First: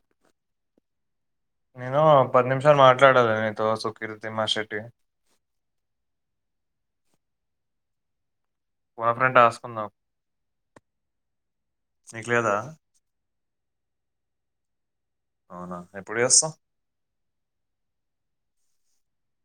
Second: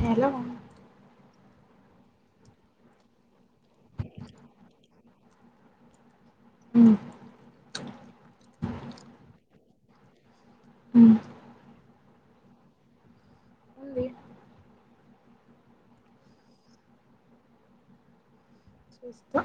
Hello నేను పది నిమిషాలు మాట్లాడాలి నీతో సుకీర్తిమ్మాశెట్టి. ఉమ్ బ ఫ్రెండ్ ఆసుకుందాము. ఉమ్ నీకు లేదా. ఉమ్ లేదు. అవునా ఎప్పుడు చేస్తావ్. వ్వా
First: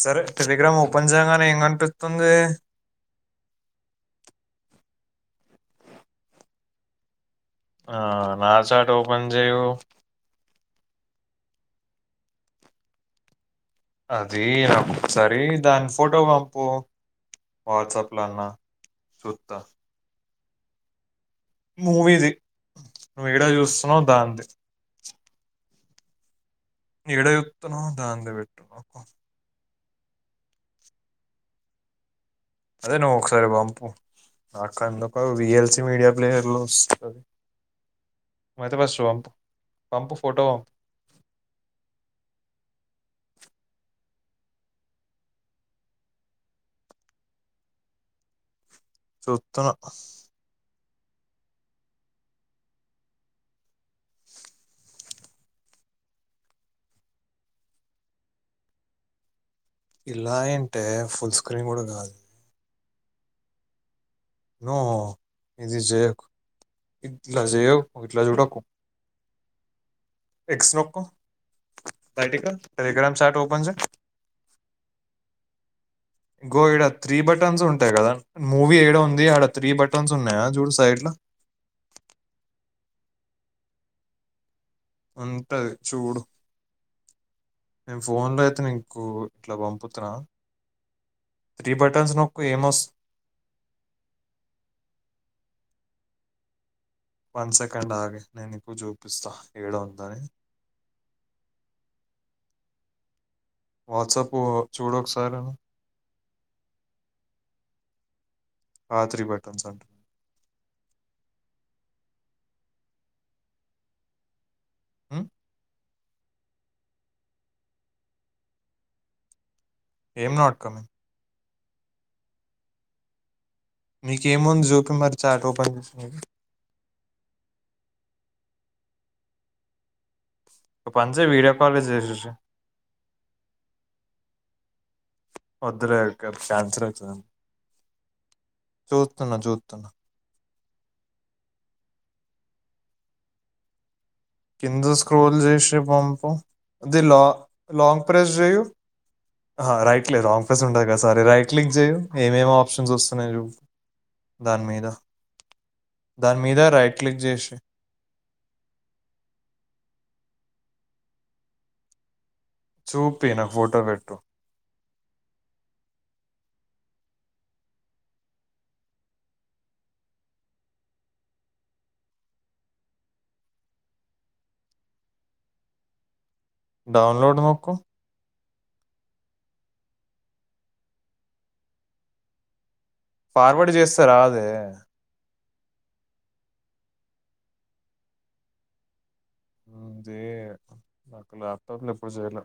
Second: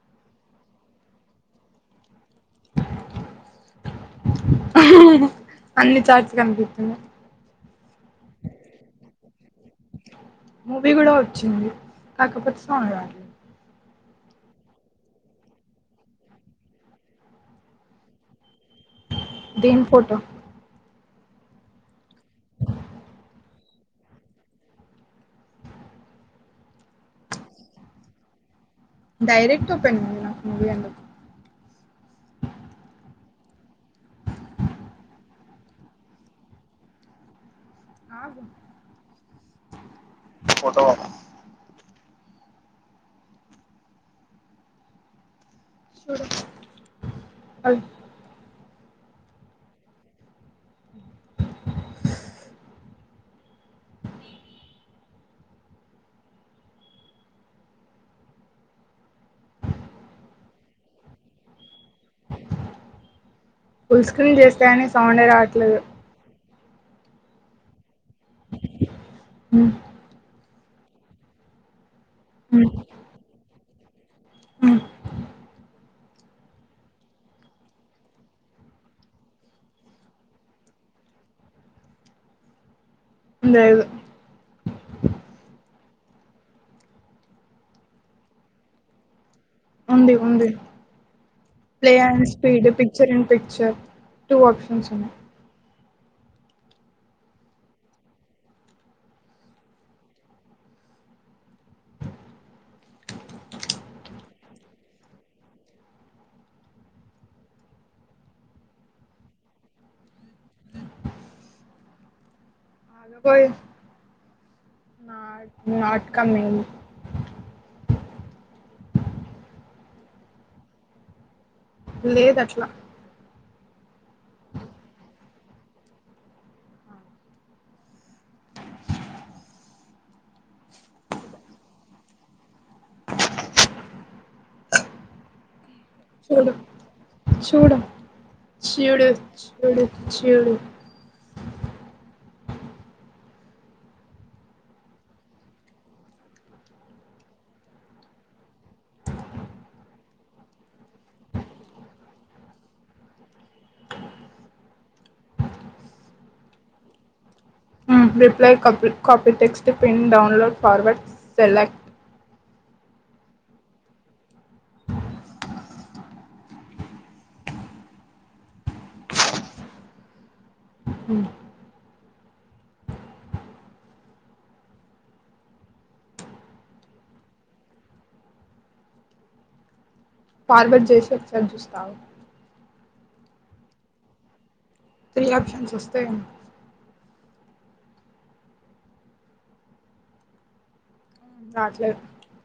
సరే టెలిగ్రామ్ ఓపెన్ చేయగానే ఏం కనిపిస్తుంది. ఉమ్ అన్ని చార్ట్స్ కనిపిస్తున్నాయి. ఆహ్ నా చాట్ ఓపెన్ చెయ్యు. మూవీ కూడా వచ్చింది కాకపోతే సౌండ్ రావట్లేదు. ఆహ్ జీ ఒకసారి దాని ఫోటో పంపు వాట్సప్ లో అన్న చూస్తా దేని ఫోటో. మూవీది నువ్వు ఏడ చూస్తు మో దాంధీ. ఏడ చూస్తున్నవ్ దాందే పెట్టు. నాకు డైరెక్ట్ ఓపెన్ అయింది నాకు మూవీ అందులో అదే నువ్వు ఒకసారి పంపు నాకందాది V L C video player లో వస్తది. ఆగు నువ్వు అయితే ఫస్ట్ పంపు. పంపు ఫోటో పంపు. చూడు ఓయ్. చుస్తున్న. ఇలా ఏంటే ఫుల్ స్క్రీన్ కూడా ఉంది నాది. ఫుల్ స్క్రీన్ చేస్తే నో గాని సౌండే రావట్లేదు. ఇది చేయకు ఇట్లా చేయకు ఇట్లా చూడకు. మ్ ఎక్స్ నొక్కు బయటికి రా టెలిగ్రామ్ చార్ట్ ఓపెన్ చెయ్ మ్ ఇగ్గో ఈడ త్రీ బటన్స్ ఉంటాయి కదా మూవీ ఏడ ఉంది ఆక్కడ త్రీ బటన్స్ ఉన్నాయా చూడు సైడ్లా లేదు ఉంటది చూడు నేను ఫోన్లో అయితే నీకు ఇట్లా పంపుతున్నా ఉంది ఉంది త్రీ ప్లే బటన్స్ అండ్ నొక్కు స్పీడ్ ఏమొస్ picture and picture two options ఉన్నాయి. వన్ సెకండ్ ఆగే నేను నీకు చూపిస్తా ఏడ ఉందని వాట్సాపు చూడు ఒకేసారి అను ఆ త్రి బటన్స్ అంటున్న ఆగపొయ్ నాట్ నాట్ కమింగ్ ఏం నాట్ కమింగ్ లేదు అట్లా మీకేముంది జూపి మరి చార్ట్ ఓపెన్ చేసి మరి ఓ పని చెయ్ వీడియోకాలే చేసేసెయ్ వద్దులే సూడు క్యాన్సిల్ అవుతుందని చూడ చూడు చూస్తున్నా చూడు చూస్తున్నా చూడు కింద స్క్రోల్ చేసి పంపు అది లా లాంగ్ ప్రెస్ చెయ్యు అహ రైట్ లేదు లాంగ్ ప్రెస్ ఉండదు కదా సారీ రైట్ క్లిక్ చేయు ఏమేమి ఆప్షన్స్ వస్తున్నాయి చూపు దాని మీద దాని మీద రైట్ క్లిక్ చేసి, మ్ రిప్లై, కప్ copy text, pin download, forward, select చూపి నాకు ఫోటో పెట్టు. మ్మ్ డౌన్లోడ్ నొక్కు ఫార్వర్డ్ జేసి ఒకసారి జూస్త ఆగు. ఫార్వర్డ్ చేస్తే రాదే త్రీ ఆప్షన్స్ వస్తయేమో అదే నాకు లాప్టాప్ రాట్లేదు ఎప్పుడు జెయల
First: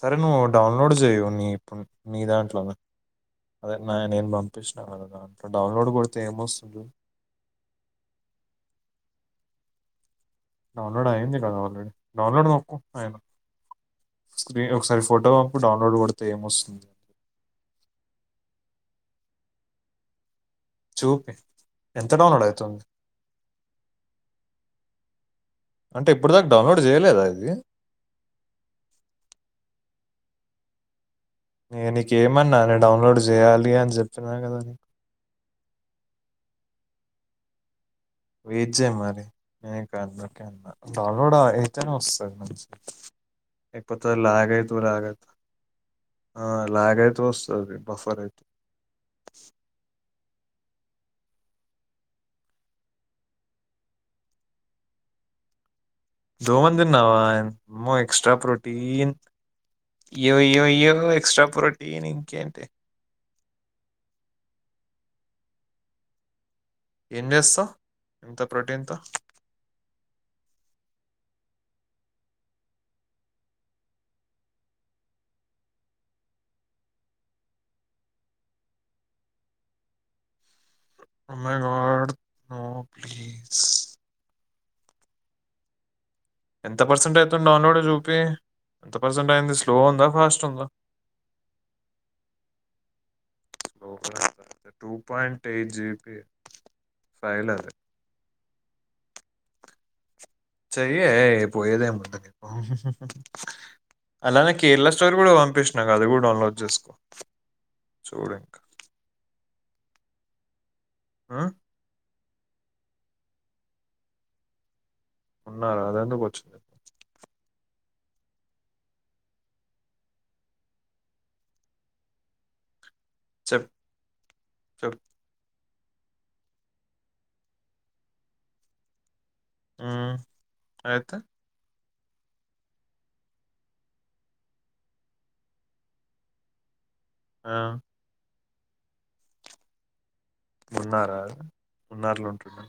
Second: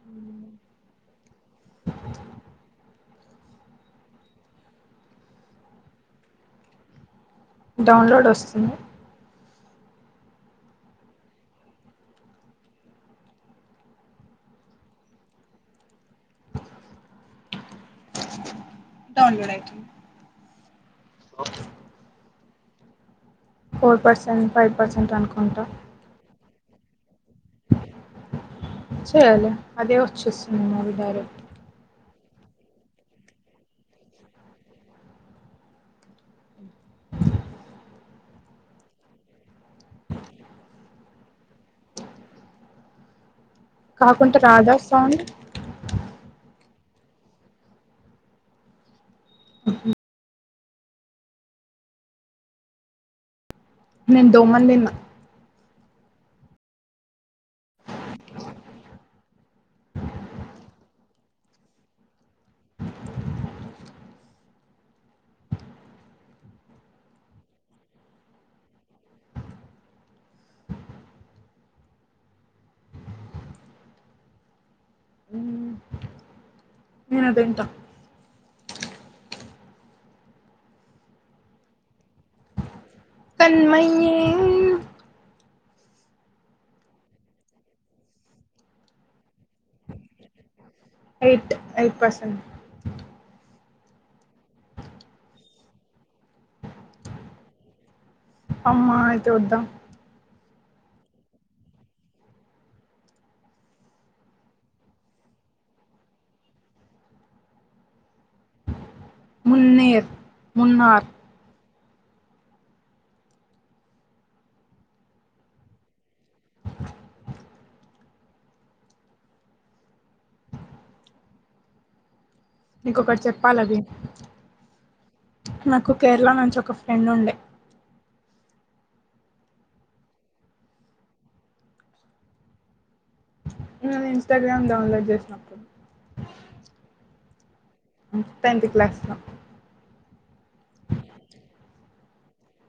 సరే నువ్వు డౌన్లోడ్ చేయు నీ నీ దాంట్లోనే అదే న నేను పంపించినా కదా దంట్లో డౌన్లోడ్ కొడితే ఏమొస్తుంది జూడు డౌన్లోడ్ వస్తుంది. డౌన్లోడ్ అయింది కదా ఆల్రెడీ డౌన్లోడ్ నొక్కు అయిన, స్క్రీన్ ఒకసారి ఫోటో పంపు డౌన్లోడ్ కొడితే ఏమొస్తుంది. డౌన్లోడైతుంది చూపి ఎంత డౌన్లోడ్ అయి తుంది ఫోర్ పర్సెంట్, ఫైవ్ పర్సెంట్ అనుకుంటా. అంటే ఇప్పుడు దాకా డౌన్లోడ్ చేయలేదా ఇద్ సర్లే అదే చుస్తున్నావా మావి గారు నే నికేమన్నా డౌన్లోడ్ చేయాలి అని చెప్పిన కదా న వెయిట్ చేయ్ మరి ఏం కాదు డౌన్లోడ్ ఏతేనా వస్తుంది మంచి ఎయిపోతూ కాకుంటే రాధా లాగైతు సౌండ్ లాగైతు ఆ ల్యాగ్ అయితే వస్తది బఫర్ అయితే అహం నేన్ దోమన్ దిన్నా దోమన్ దిన్నావా అమ్మో ఎక్స్ట్రా ప్రోటీన్ అయ్యోయోయో ఎక్స్ట్రా ప్రోటీన్ ఇంకేంటి ఏం చేస్తావ్ ఇంత ప్రోటీన్ తొ నేనుదింటా అమో అగడ్ తన్మయ్యే ఎంత పర్సెంట్ అవుతుంది డౌన్లోడ్ చూపి ఎంత పర్సెంట్ అయింది స్లో ఉందా ఫాస్ట్ ఉందా ఎయిట్ ఎయిట్ పర్సెంట్ లో two point eight GB file అది అమ్మా అయితే వద్దా చెయ్యే పోయేదేముంది నకు అలానే కేరళ స్టోర్ కూడా పంపిస్తున అది కూడా డౌన్లోడ్ చేసుకో చూడు ఇంకా మున్నేర్ మున్నార్ ఆ ఉన్నారు అదెందుకు వచ్చింది నీకొకటి చెప్పాలి చెప్ అబి చెప్ నాకు కేరళ నుంచి ఒక ఫ్రెండ్ ఉండే ఊమ్ అయితే ఇంస్టాగ్రామ్ డౌన్లోడ్ చేసినప్పు ఆ టెన్త్ క్లాస్ లో మున్నారా మున్నార్లో ఉంటున్నా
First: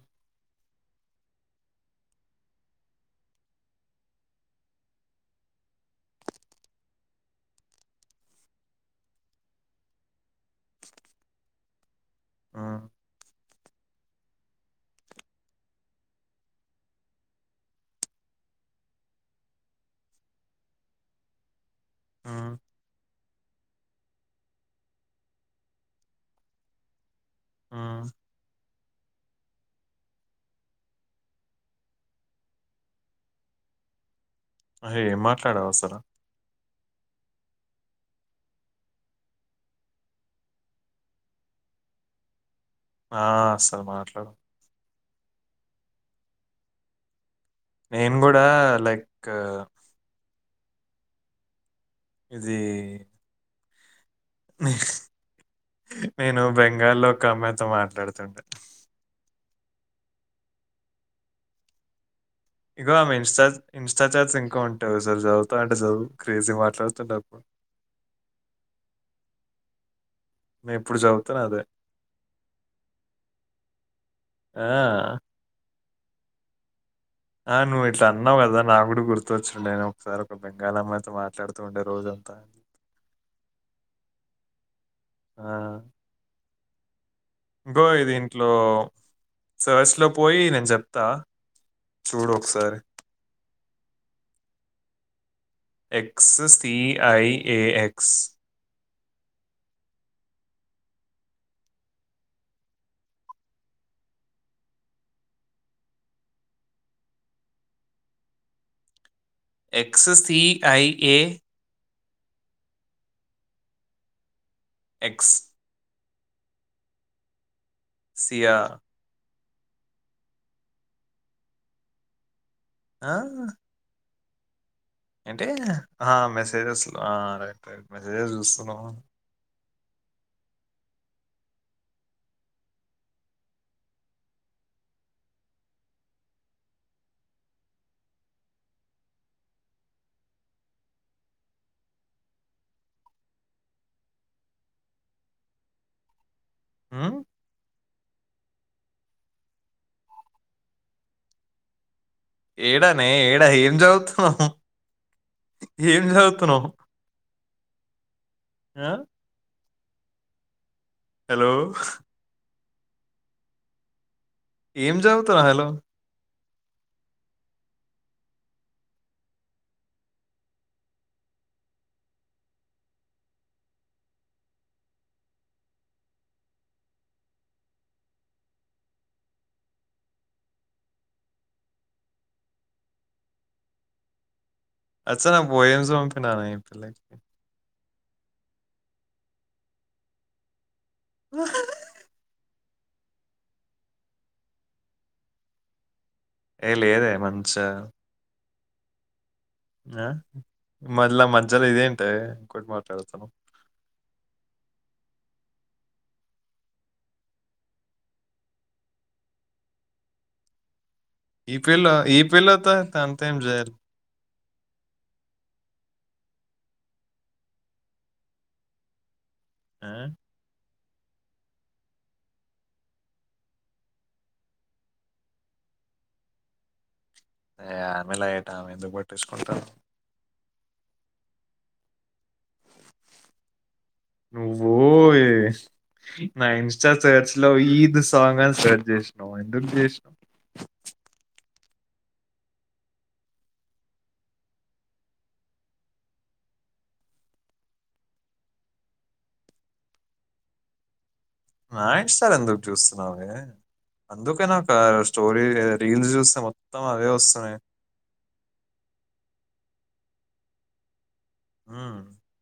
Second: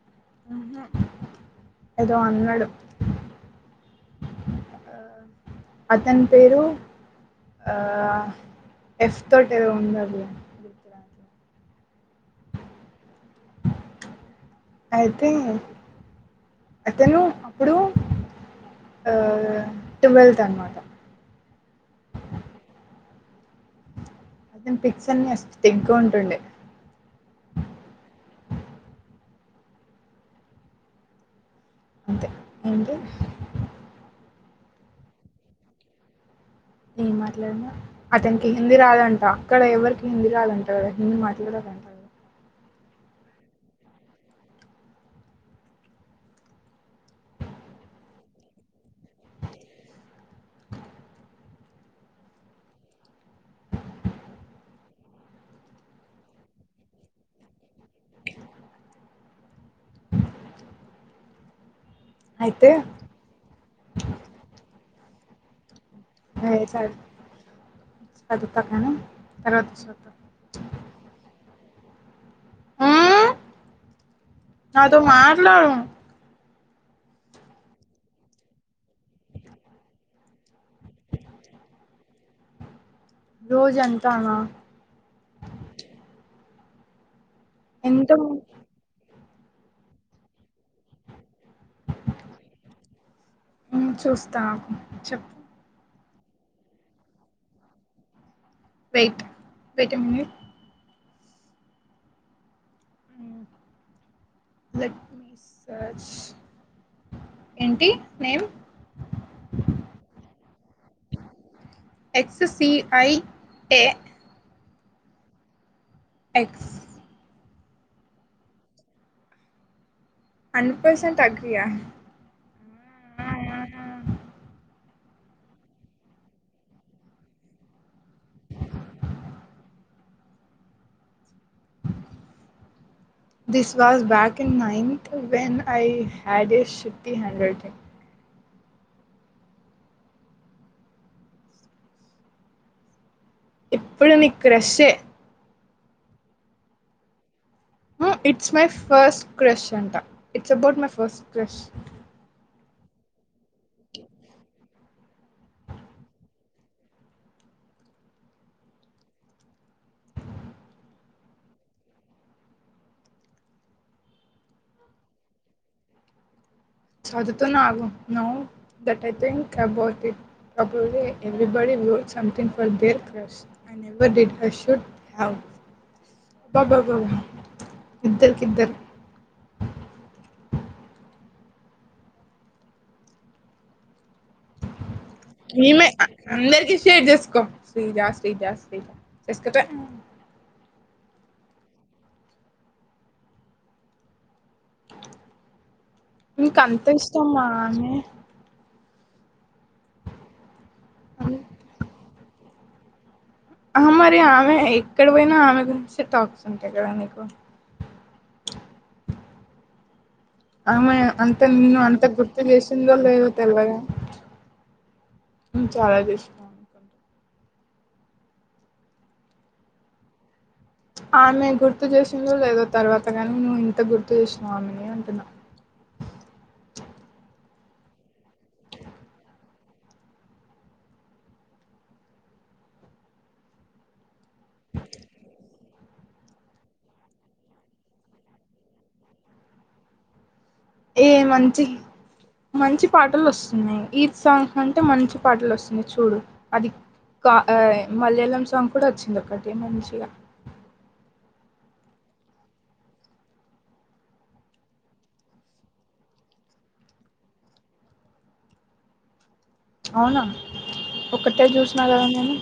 ఆ ఏదో అన్నాడు ఆ అతని పేరు ఆ ఎఫ్ తోటి ఉన్నాదిలే ఆ ఐ థింక్ అతను అప్పుడు ఆఆ ట్వెల్త్ అనమాట ఆమ్ అతని పిక్స అని తెగంటుండే ఊమ్ అంతే అంటే అరే ఏం మాట్లాడావసలు ఏం మాట్లాడినా అతనికి హిందీ రాదంటా అక్కడ ఎవరికి హిందీ రాదంటా కదా హిందీ మాట్లాడాలంట ఆ అసలు మాట్లాడు నేను కూడా లైక్ ఇదీ నేను బెంగాల్లో ఒక అమ్మాయితో మాట్లాడుతుంటా అయితే ఇగో ఆమె ఇన్స్టాల్ ఇన్స్టా చార్ట్ ఇంక ఉంట సఅఆ చదువుతా నా అసలు క్రేజీ చదువుతా మాట్లాడుతుండారు కానీ తర్వాత చూద్దాం నే ఎప్పుడు చవుతాను అదే ఆ! నాతో మాట్లాడు ఆ నువ్వు ఇట్లా అన్నావు కదా నా కూడా గుర్తొచ్చిండే నేను ఒకసారి ఒక బెంగాల్ అమ్మయితో మాట్లాడుతూ ఉండే రోజంతా రోజంతా నా ఆ! ఇగో ఇది ఇంట్లో సర్చ్లో పోయి నేను చెప్తా చూడు ఒకసారి. చూస్తా ఆగు చెప్పు X C I A X wait wait a minute let me search ఏంటి name X C I A X C I A X X సియా హండ్రెడ్ పర్సెంట్ తగ్గియా ఆ ఏంటీ ఆ మెసేజెస్లో ఆ రైట్ రైట్ మెసేజెస్ చూస్తున్నావ this was back in ninth when I had is షుటీ handle thing ఇప్పుడు నీకు క్రషే మ్ ఇట్స్ మై ఫస్ట్ క్రష్ అంటా it's about my first crush ఏడానే ఏడా ఏం చదువుతున్నవ్ ఏం చదువుతున్నవ్ ఆ హలో ఏం చదుతున్నావ్ హలో చదుతున్న ఆగు now that I think about it అబోలే everybody world something for their crush I never did should have అబ్బబబ్బ ఇద్దరికిద్దరు అచ్చా నాకు ఈమె పోయెమ్స్ ఆ పంపినానే ఈ అందరికీ పిల్లకి. షేర్ చేసుకో జాస్మిన్ జాస్మిన్ చేసుకుంటా హమ్ మీకు ఏ అంత లేదే ఇష్టమా మంచిగా అని ఆ మల్ల మధ్యలో ఇదేంటే [unintelligible] మాట్లాడతము ఆహా మరి ఆమె ఎక్కడ పోయినా ఆమె గురించే టాక్స్ ఉంటాయి కదా నీకు ఆ అమ్మాయి అంత ఈ నిన్ను పిల్ల అంత ఈ గుర్తు పిల్లతో చేసిందో లేదో అంతేం చేయాలి. తెల్లేగా హమ్ చాలా తెలుసు ఆ ఆమె గుర్తు చేసిందో లేదో తర్వాత గాని నువ్వు ఇంత గుర్తు చేసినావ్ ఆమెని అంటున్నా ఏ ఆ పిల్ల లైట్ ఆమె ఎందుకు పట్టించుకుంటావు నువ్వు వేస్ట్ నా ఇన్స్టా సర్చ్ లో ఈద్ సాంగ్ అని సెర్చ్ చేసాం ఎందుకు చేసాం ఏ మంచి మంచి పాటలు వస్తున్నాయి ఈద్ సాంగ్ అంటే మంచి పాటలు వస్తున్నాయి చూడు అది కా మలయాళం సాంగ్ కూడా వచ్చింది ఒకటి మంచిగా నాయిట్ స్టార్ ఎందుకు చూస్తున్నావ్ అందుకనా స్టోరీ రీల్స్ చూస్తే మొత్తం అవే వస్తున్నాయి అవునా ఒకటే చూసిన ఉమ్, కదా నేను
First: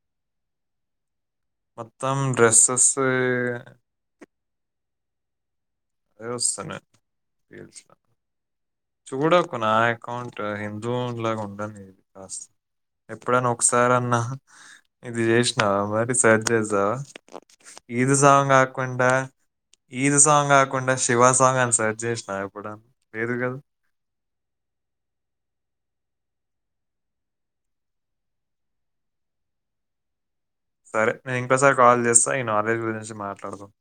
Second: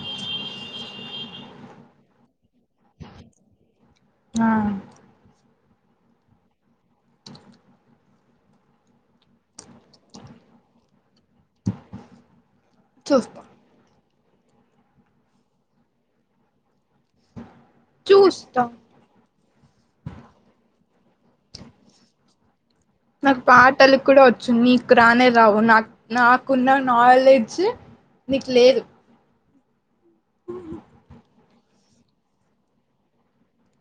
మొత్తం డ్రెస్సస్స్ ఎ ఆ అదే వస్తున్నాయి చూడకు నాయకౌంట్ హిందూ ఇలాగా ఉండని ఇది కాస్త చూస్తా ఎప్పుడైన్నా ఒకసారి అన్నా ఇది చేసినావా మరి సరి చేసావా ఈద్ సాంగ్ చూస్తా గాకుండా ఈదు సాంగ్ గాకు కొండ శివ సాంగ్ అని సెర్ట్ చేసనా వ నాకు పాటలు కూడా వచ్చు నీకు రానే రావు నాకు నాకున్న నాలెడ్జ్ నీకు లేదు సరే నేను ఇంకోసారి కాల్ చేస్తా ఈ నాలెడ్జ్ గురించి మాట్లాడుదాం